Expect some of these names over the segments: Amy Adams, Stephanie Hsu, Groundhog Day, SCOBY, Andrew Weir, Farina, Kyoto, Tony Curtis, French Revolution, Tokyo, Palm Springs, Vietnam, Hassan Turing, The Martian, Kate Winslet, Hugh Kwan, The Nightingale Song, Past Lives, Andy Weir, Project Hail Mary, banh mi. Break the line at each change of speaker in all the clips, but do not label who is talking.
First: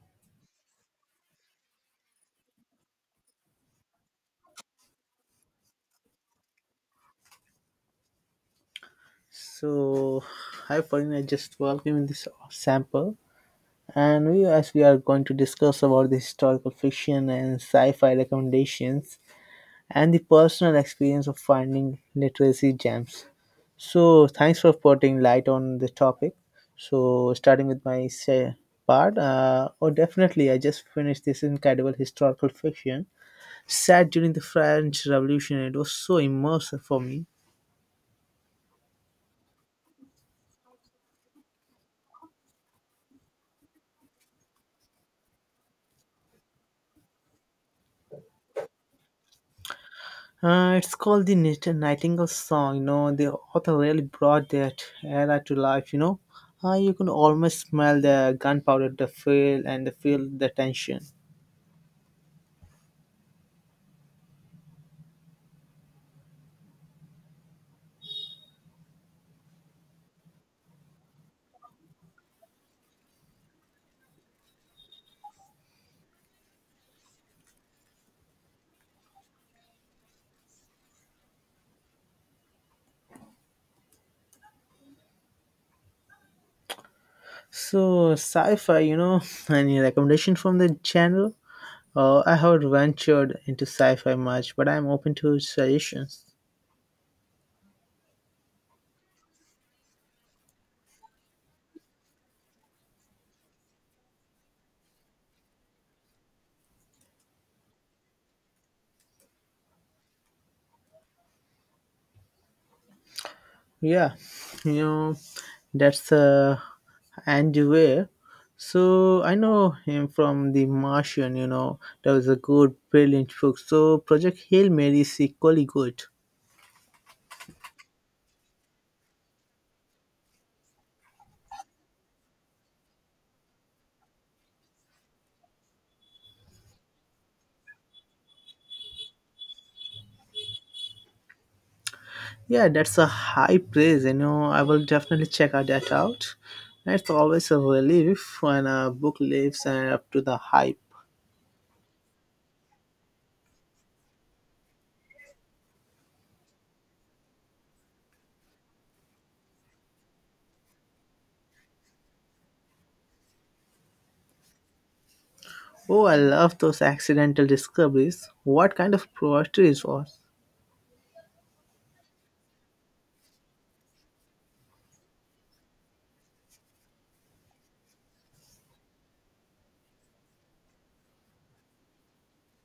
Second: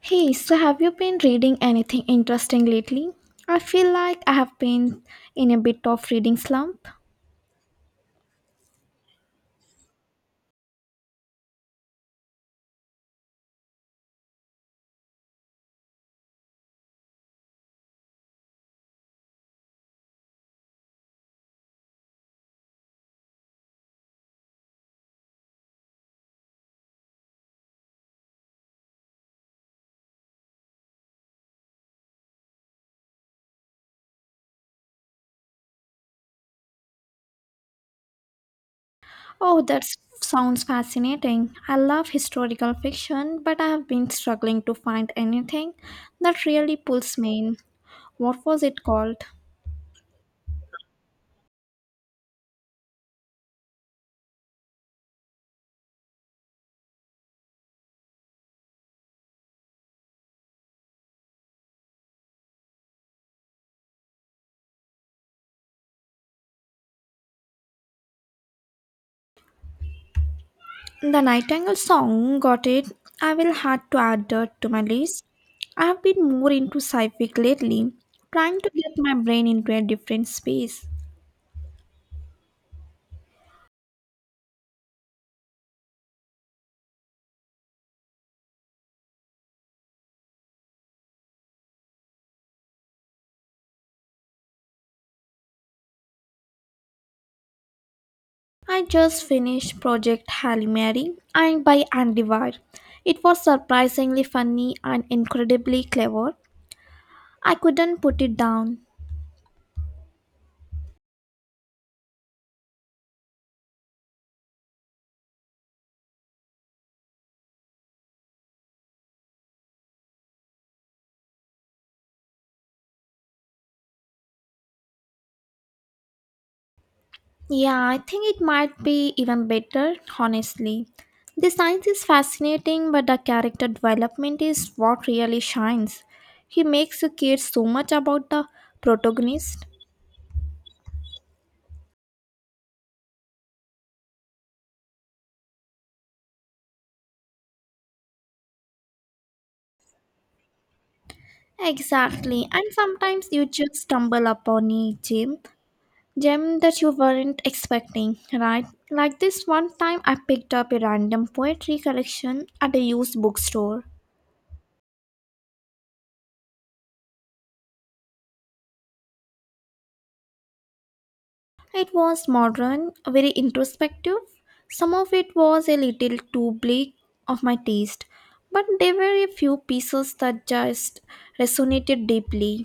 Hey, so have you been reading anything interesting lately? I feel like I have been in a bit of reading slump.
So, hi Farina, I just welcome in this sample. And we, as we are going to discuss about the historical fiction and sci-fi recommendations and the personal experience of finding literacy gems. So, thanks for putting light on the topic. So, starting with my say, definitely, I just finished this incredible historical fiction set during the French Revolution. It was so immersive for me.
Oh, sounds fascinating. I love historical fiction, but I have been struggling to find anything that really pulls me in. What was it called?
It's called the Nightingale song. The author really brought that era to life. You can almost smell the gunpowder, the feel, and the feel the tension.
The Nightingale Song, got it. I will have to add that to my list. I have been more into sci-fi lately, trying to get my brain into a different space.
So, sci-fi. Any recommendation from the genre? I haven't ventured into sci-fi much, but I'm open to suggestions.
I just finished Project Hail Mary and by Andy Weir. It was surprisingly funny and incredibly clever. I couldn't put it down.
Yeah, you know, that's Andrew Weir. So I know him from The Martian, that was a good, brilliant book. So Project Hail Mary is equally good.
Yeah, I think it might be even better, honestly. The science is fascinating, but the character development is what really shines. He makes you care so much about the protagonist.
Yeah, that's a high praise, I will definitely check out that out. It's always a relief when a book lives and up to the hype.
Exactly, and sometimes you just stumble upon a gem that you weren't expecting, right? Like this one time I picked up a random poetry collection at a used bookstore.
Oh, I love those accidental discoveries. What kind of poetry it was?
It was modern, very introspective. Some of it was a little too bleak of my taste, but there were a few pieces that just resonated deeply.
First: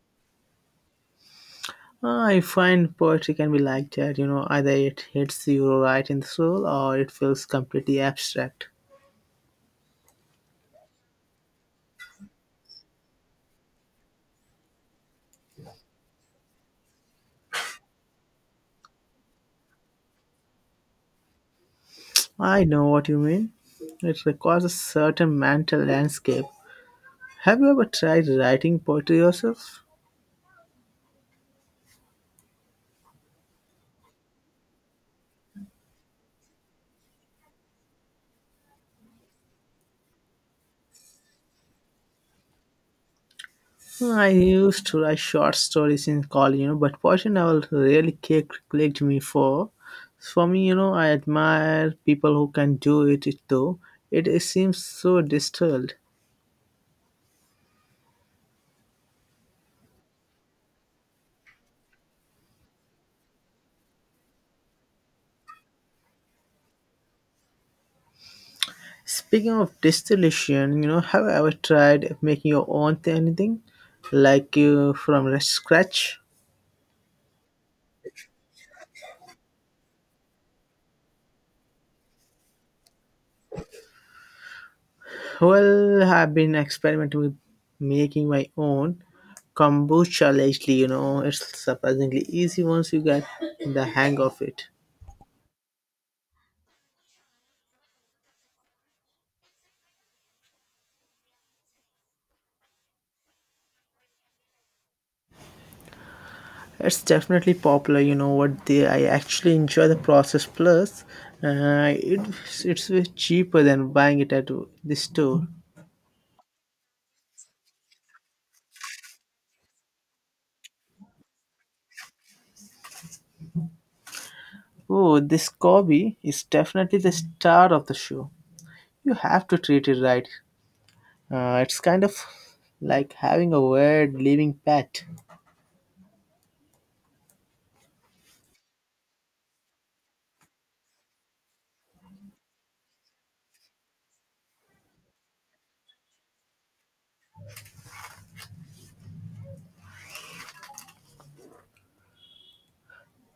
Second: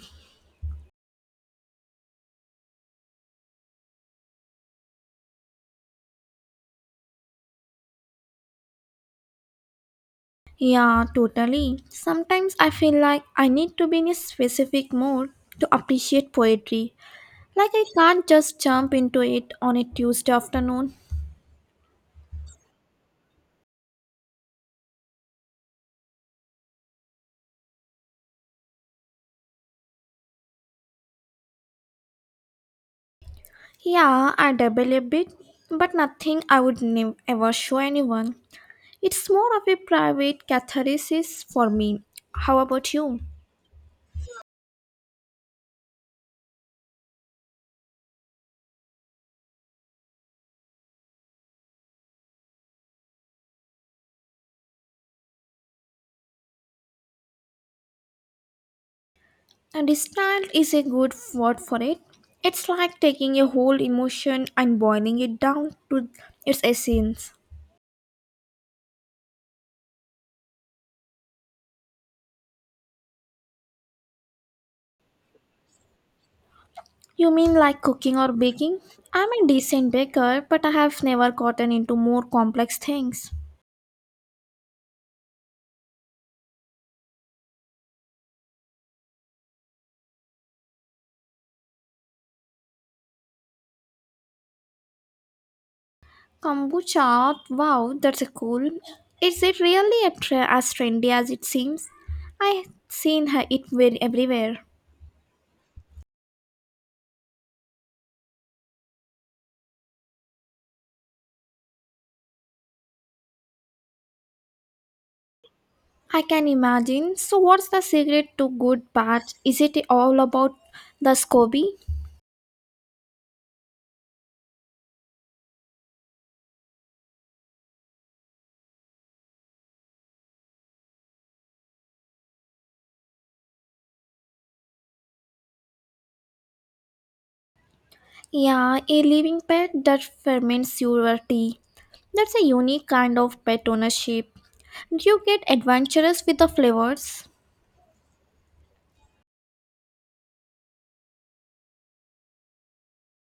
I find poetry can be like that, either it hits you right in the soul or it feels completely abstract.
Yeah, totally. Sometimes I feel like I need to be in a specific mood to appreciate poetry. Like I can't just jump into it on a Tuesday afternoon.
I know what you mean. It requires a certain mental landscape. Have you ever tried writing poetry yourself?
Yeah, I dabble a bit, but nothing I would ever show anyone. It's more of a private catharsis for me. How about you?
I used to write short stories in college, but poetry never really clicked me for. For me, I admire people who can do it, it though. It seems so distilled.
And distilled is a good word for it. It's like taking a whole emotion and boiling it down to its essence.
Speaking of distillation, have you ever tried making your own anything like from the scratch?
You mean like cooking or baking? I'm a decent baker, but I have never gotten into more complex things.
Well, I've been experimenting with making my own kombucha lately. It's surprisingly easy once you get the hang of it.
Kombucha, wow, that's a cool. Is it really a as trendy as it seems? I've seen her it everywhere.
It's definitely popular. You know what? They I actually enjoy the process. Plus, uh, it, it's way cheaper than buying it at the store.
I can imagine. So, what's the secret to good bath? Is it all about the SCOBY?
Oh, this Kobe is definitely the star of the show. You have to treat it right. It's kind of like having a weird living pet.
Yeah, a living pet that ferments your tea. That's a unique kind of pet ownership. Do you get adventurous with the flavors?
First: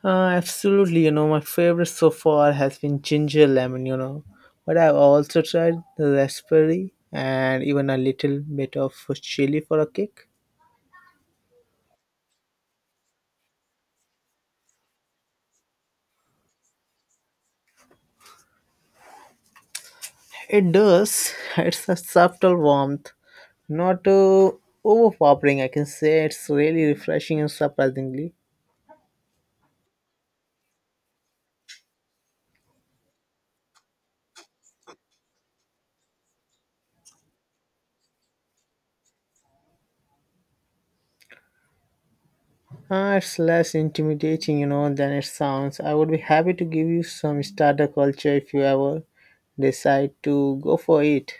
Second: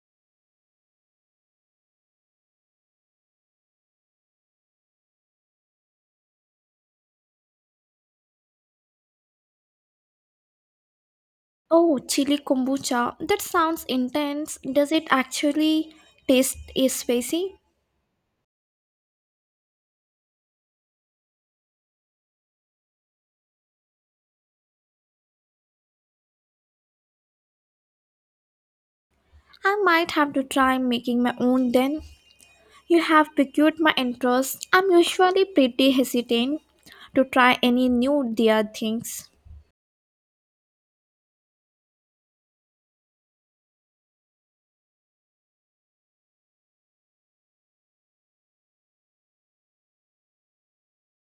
Uh, Absolutely, my favorite so far has been ginger lemon, but I've also tried raspberry and even a little bit of chili for a kick.
Oh, chili kombucha. That sounds intense. Does it actually taste is spicy?
It does, it's a subtle warmth, not overpowering. I can say it's really refreshing and surprisingly.
I might have to try making my own then. You have piqued my interest. I'm usually pretty hesitant to try any new dear things.
Ah, it's less intimidating, than it sounds. I would be happy to give you some starter culture if you ever decide to go for it.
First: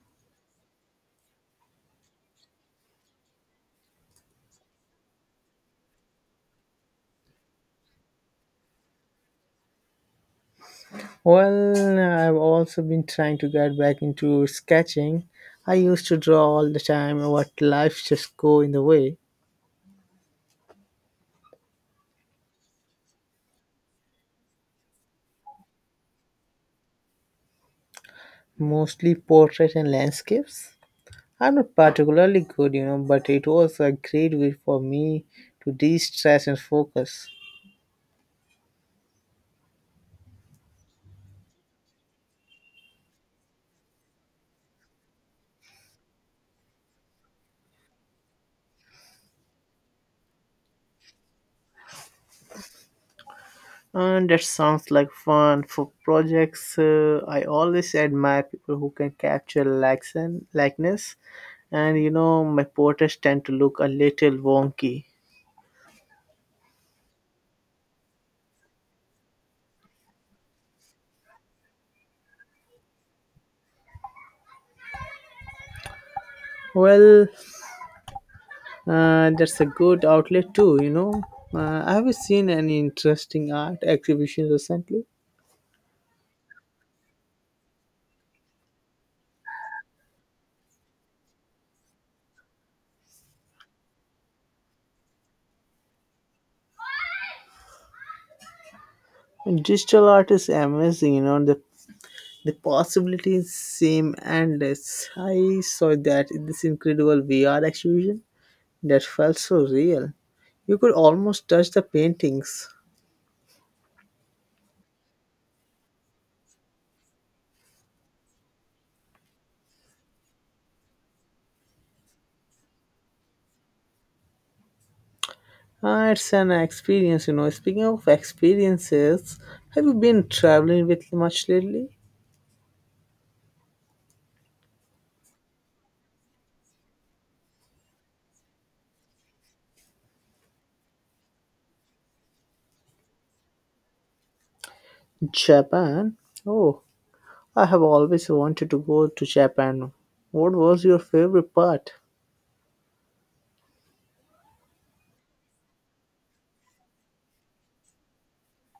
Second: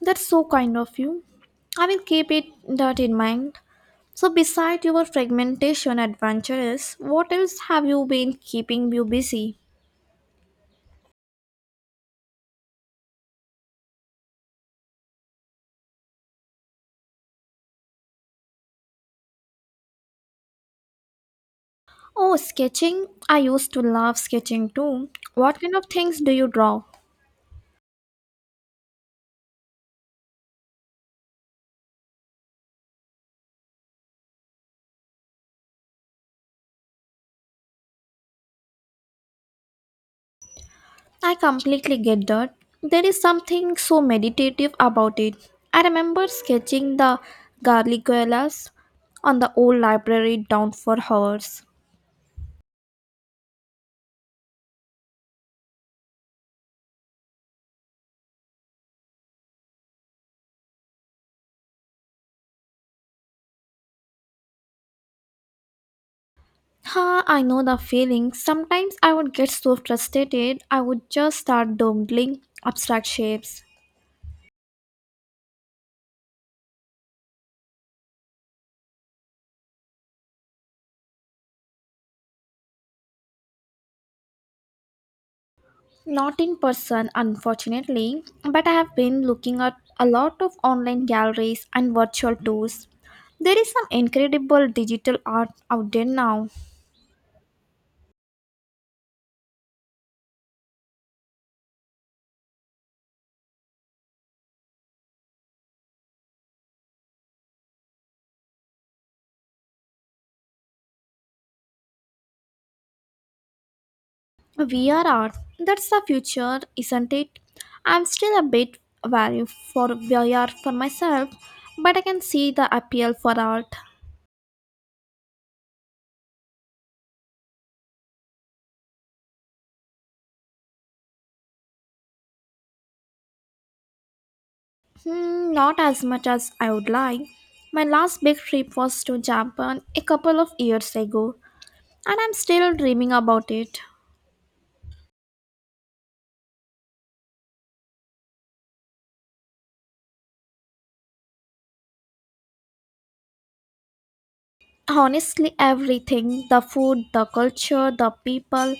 That's so kind of you. I will keep it that in mind. So beside your fragmentation adventures, what else have you been keeping you busy?
Well, I've also been trying to get back into sketching. I used to draw all the time, but life just go in the way.
Oh, sketching. I used to love sketching too. What kind of things do you draw?
Mostly portraits and landscapes. I'm not particularly good, but it was a great way for me to de-stress and focus.
I completely get that. There is something so meditative about it. I remember sketching the garlicuelas on the old library down for hours.
And that sounds like fun for projects. I always admire people who can capture likeness, and my portraits tend to look a little wonky.
Ha, I know the feeling. Sometimes I would get so frustrated, I would just start doodling abstract shapes.
Well, that's a good outlet too, Have you seen any interesting art exhibitions recently?
Not in person, unfortunately, but I have been looking at a lot of online galleries and virtual tours. There is some incredible digital art out there now.
And digital art is amazing, the possibilities seem endless. I saw that in this incredible VR exhibition. That felt so real. You could almost touch the paintings.
VR art, that's the future, isn't it? I'm still a bit wary for VR for myself, but I can see the appeal for art.
Ah, it's an experience, Speaking of experiences, have you been traveling with much lately?
Hmm, not as much as I would like. My last big trip was to Japan a couple of years ago, and I'm still dreaming about it.
Japan? Oh, I have always wanted to go to Japan. What was your favorite part?
Honestly, everything the food, the culture, the people.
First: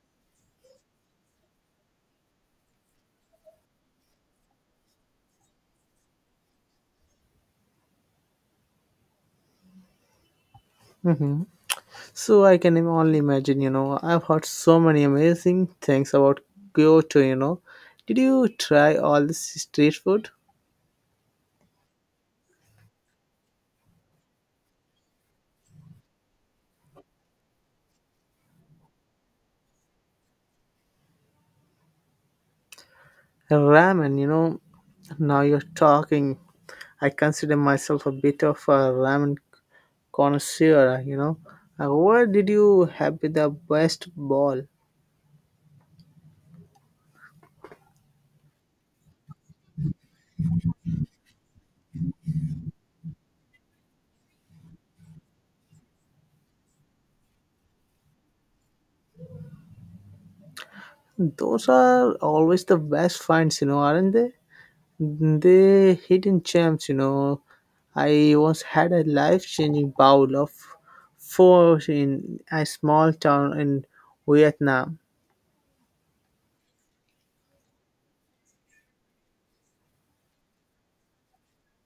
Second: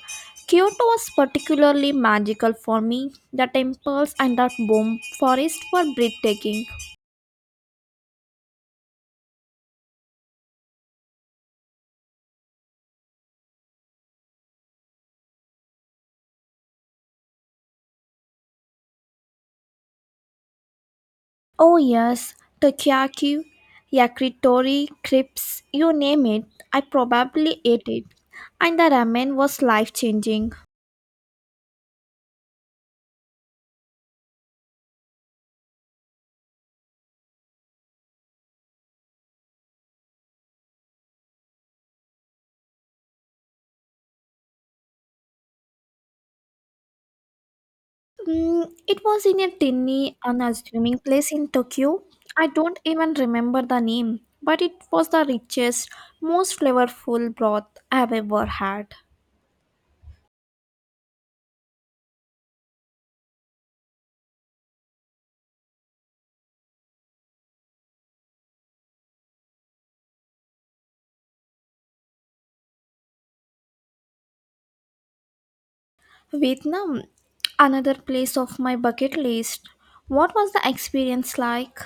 Kyoto was particularly magical for me. The temples and the bomb forest were breathtaking.
So I can only imagine, I've heard so many amazing things about Kyoto, Did you try all this street food?
Oh, yes, takoyaki, yakitori, crepes, you name it. I probably ate it. And the ramen was life changing.
Ramen, now you're talking. I consider myself a bit of a ramen connoisseur, Where did you have the best ball?
Mm, it was in a tiny, unassuming place in Tokyo. I don't even remember the name, but it was the richest, most flavorful broth I've ever had.
Those are always the best finds, aren't they? They hidden gems, I once had a life-changing bowl of four in a small town in Vietnam.
Vietnam, another place of my bucket list. What was the experience like?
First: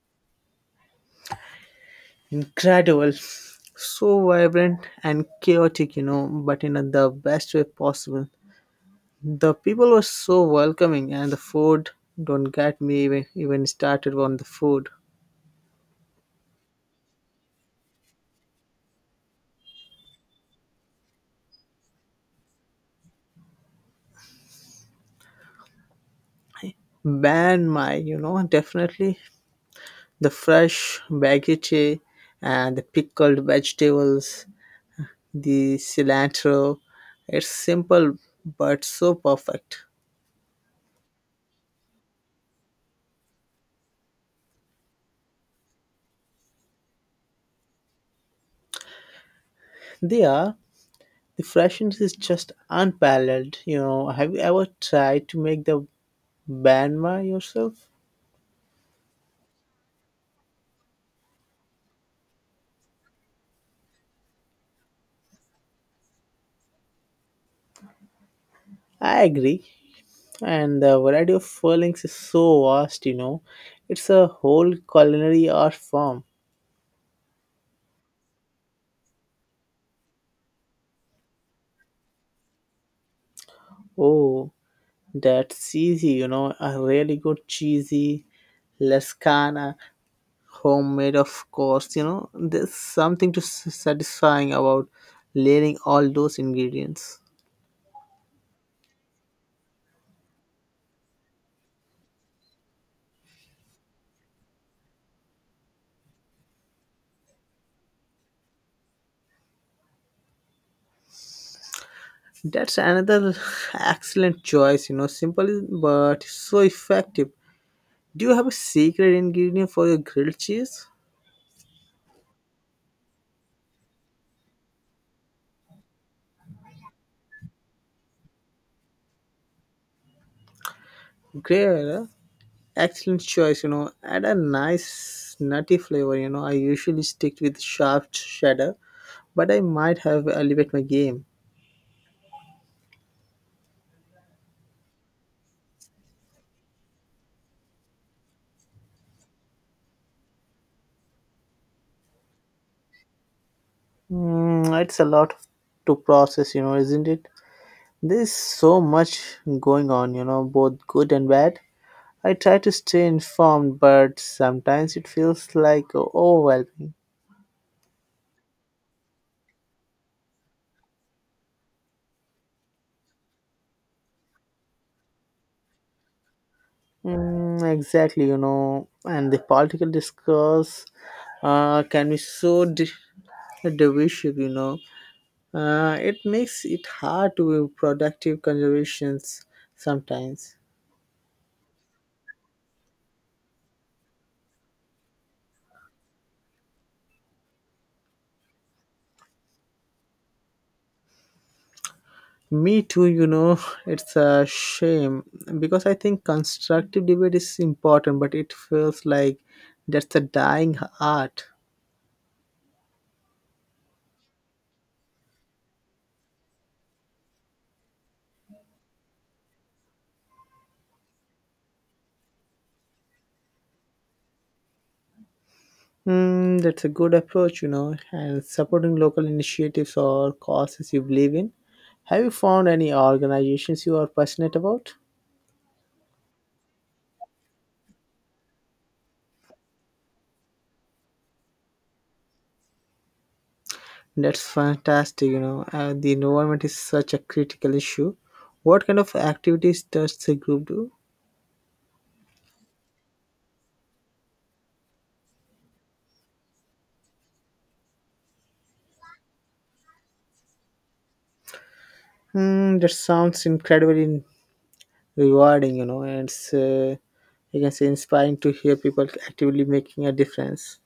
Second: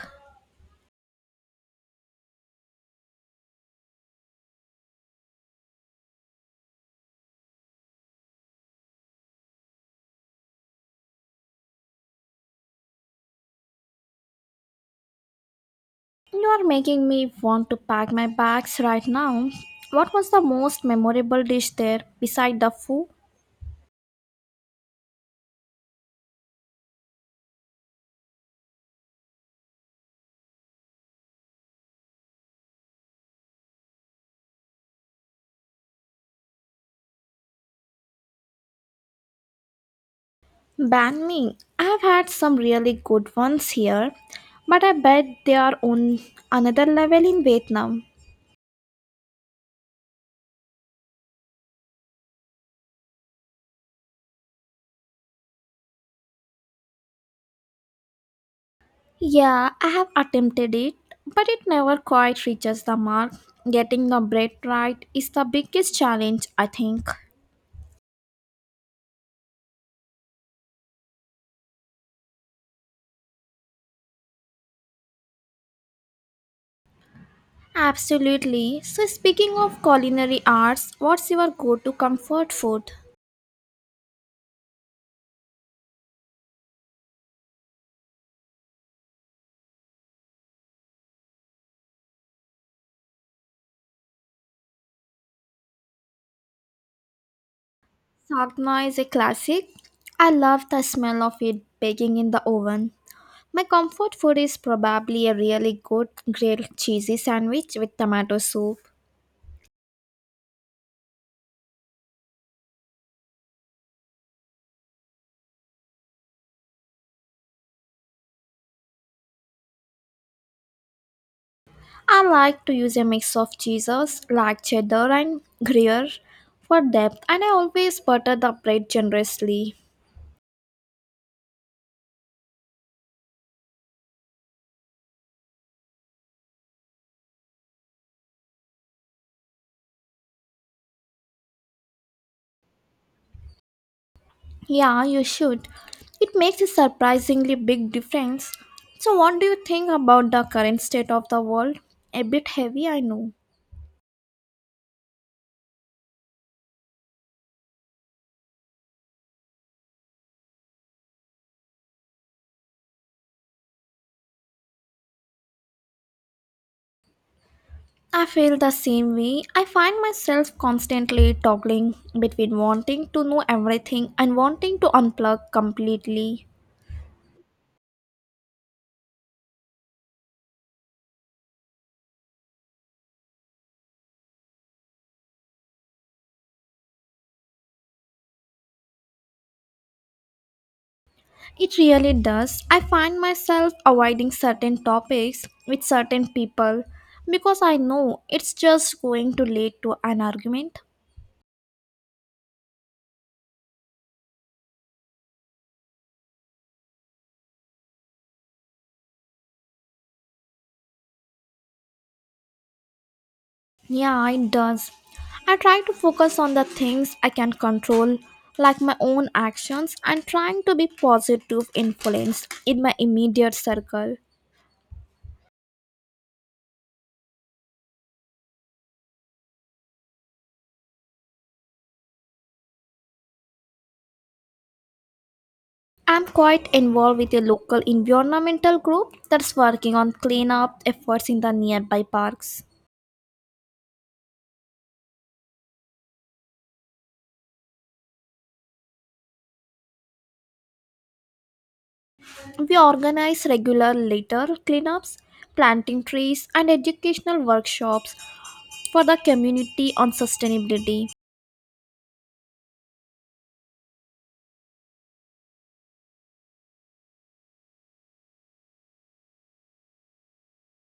Incredible. So vibrant and chaotic, but in the best way possible. The people were so welcoming, and the food, don't get me even started on the food.
You are making me want to pack my bags right now. What was the most memorable dish there beside the foo?
Ban my, definitely the fresh baguette and the pickled vegetables, the cilantro. It's simple but so perfect.
Banh mi. I've had some really good ones here, but I bet they are on another level in Vietnam.
They are the freshness is just unparalleled. You know, have you ever tried to make the Banma yourself?
Yeah, I have attempted it, but it never quite reaches the mark. Getting the bread right is the biggest challenge, I think.
I agree. And the variety of furlings is so vast, It's a whole culinary art form.
Absolutely. So, speaking of culinary arts, what's your go to comfort food?
Oh, that's easy, A really good cheesy lascana, homemade, of course. There's something to satisfying about layering all those ingredients.
Sagna is a classic. I love the smell of it baking in the oven. My comfort food is probably a really good grilled cheesy sandwich with tomato soup.
That's another excellent choice, simple but so effective. Do you have a secret ingredient for your grilled cheese?
I like to use a mix of cheeses like cheddar and gruyere for depth, and I always butter the bread generously.
Great, eh? Excellent choice, add a nice nutty flavor, I usually stick with sharp cheddar, but I might have elevate my game.
Yeah, you should. It makes a surprisingly big difference. So, what do you think about the current state of the world? A bit heavy, I know.
Mm, it's a lot to process, isn't it? There's so much going on, both good and bad. I try to stay informed, but sometimes it feels like overwhelming.
I feel the same way. I find myself constantly toggling between wanting to know everything and wanting to unplug completely.
Mm, exactly, and the political discourse can be so divisive, It makes it hard to be productive conversations sometimes.
It really does. I find myself avoiding certain topics with certain people because I know it's just going to lead to an argument.
Me too, it's a shame because I think constructive debate is important, but it feels like that's a dying art.
Yeah, it does. I try to focus on the things I can control, like my own actions, and trying to be positive influence in my immediate circle.
Mm, that's a good approach, and supporting local initiatives or causes you believe in. Have you found any organizations you are passionate about?
I'm quite involved with a local environmental group that's working on cleanup efforts in the nearby parks.
That's fantastic, The environment is such a critical issue. What kind of activities does the group do?
We organize regular litter cleanups, planting trees, and educational workshops for the community on sustainability.
Hmm, that sounds incredibly rewarding, and I can say inspiring to hear people actively making a difference.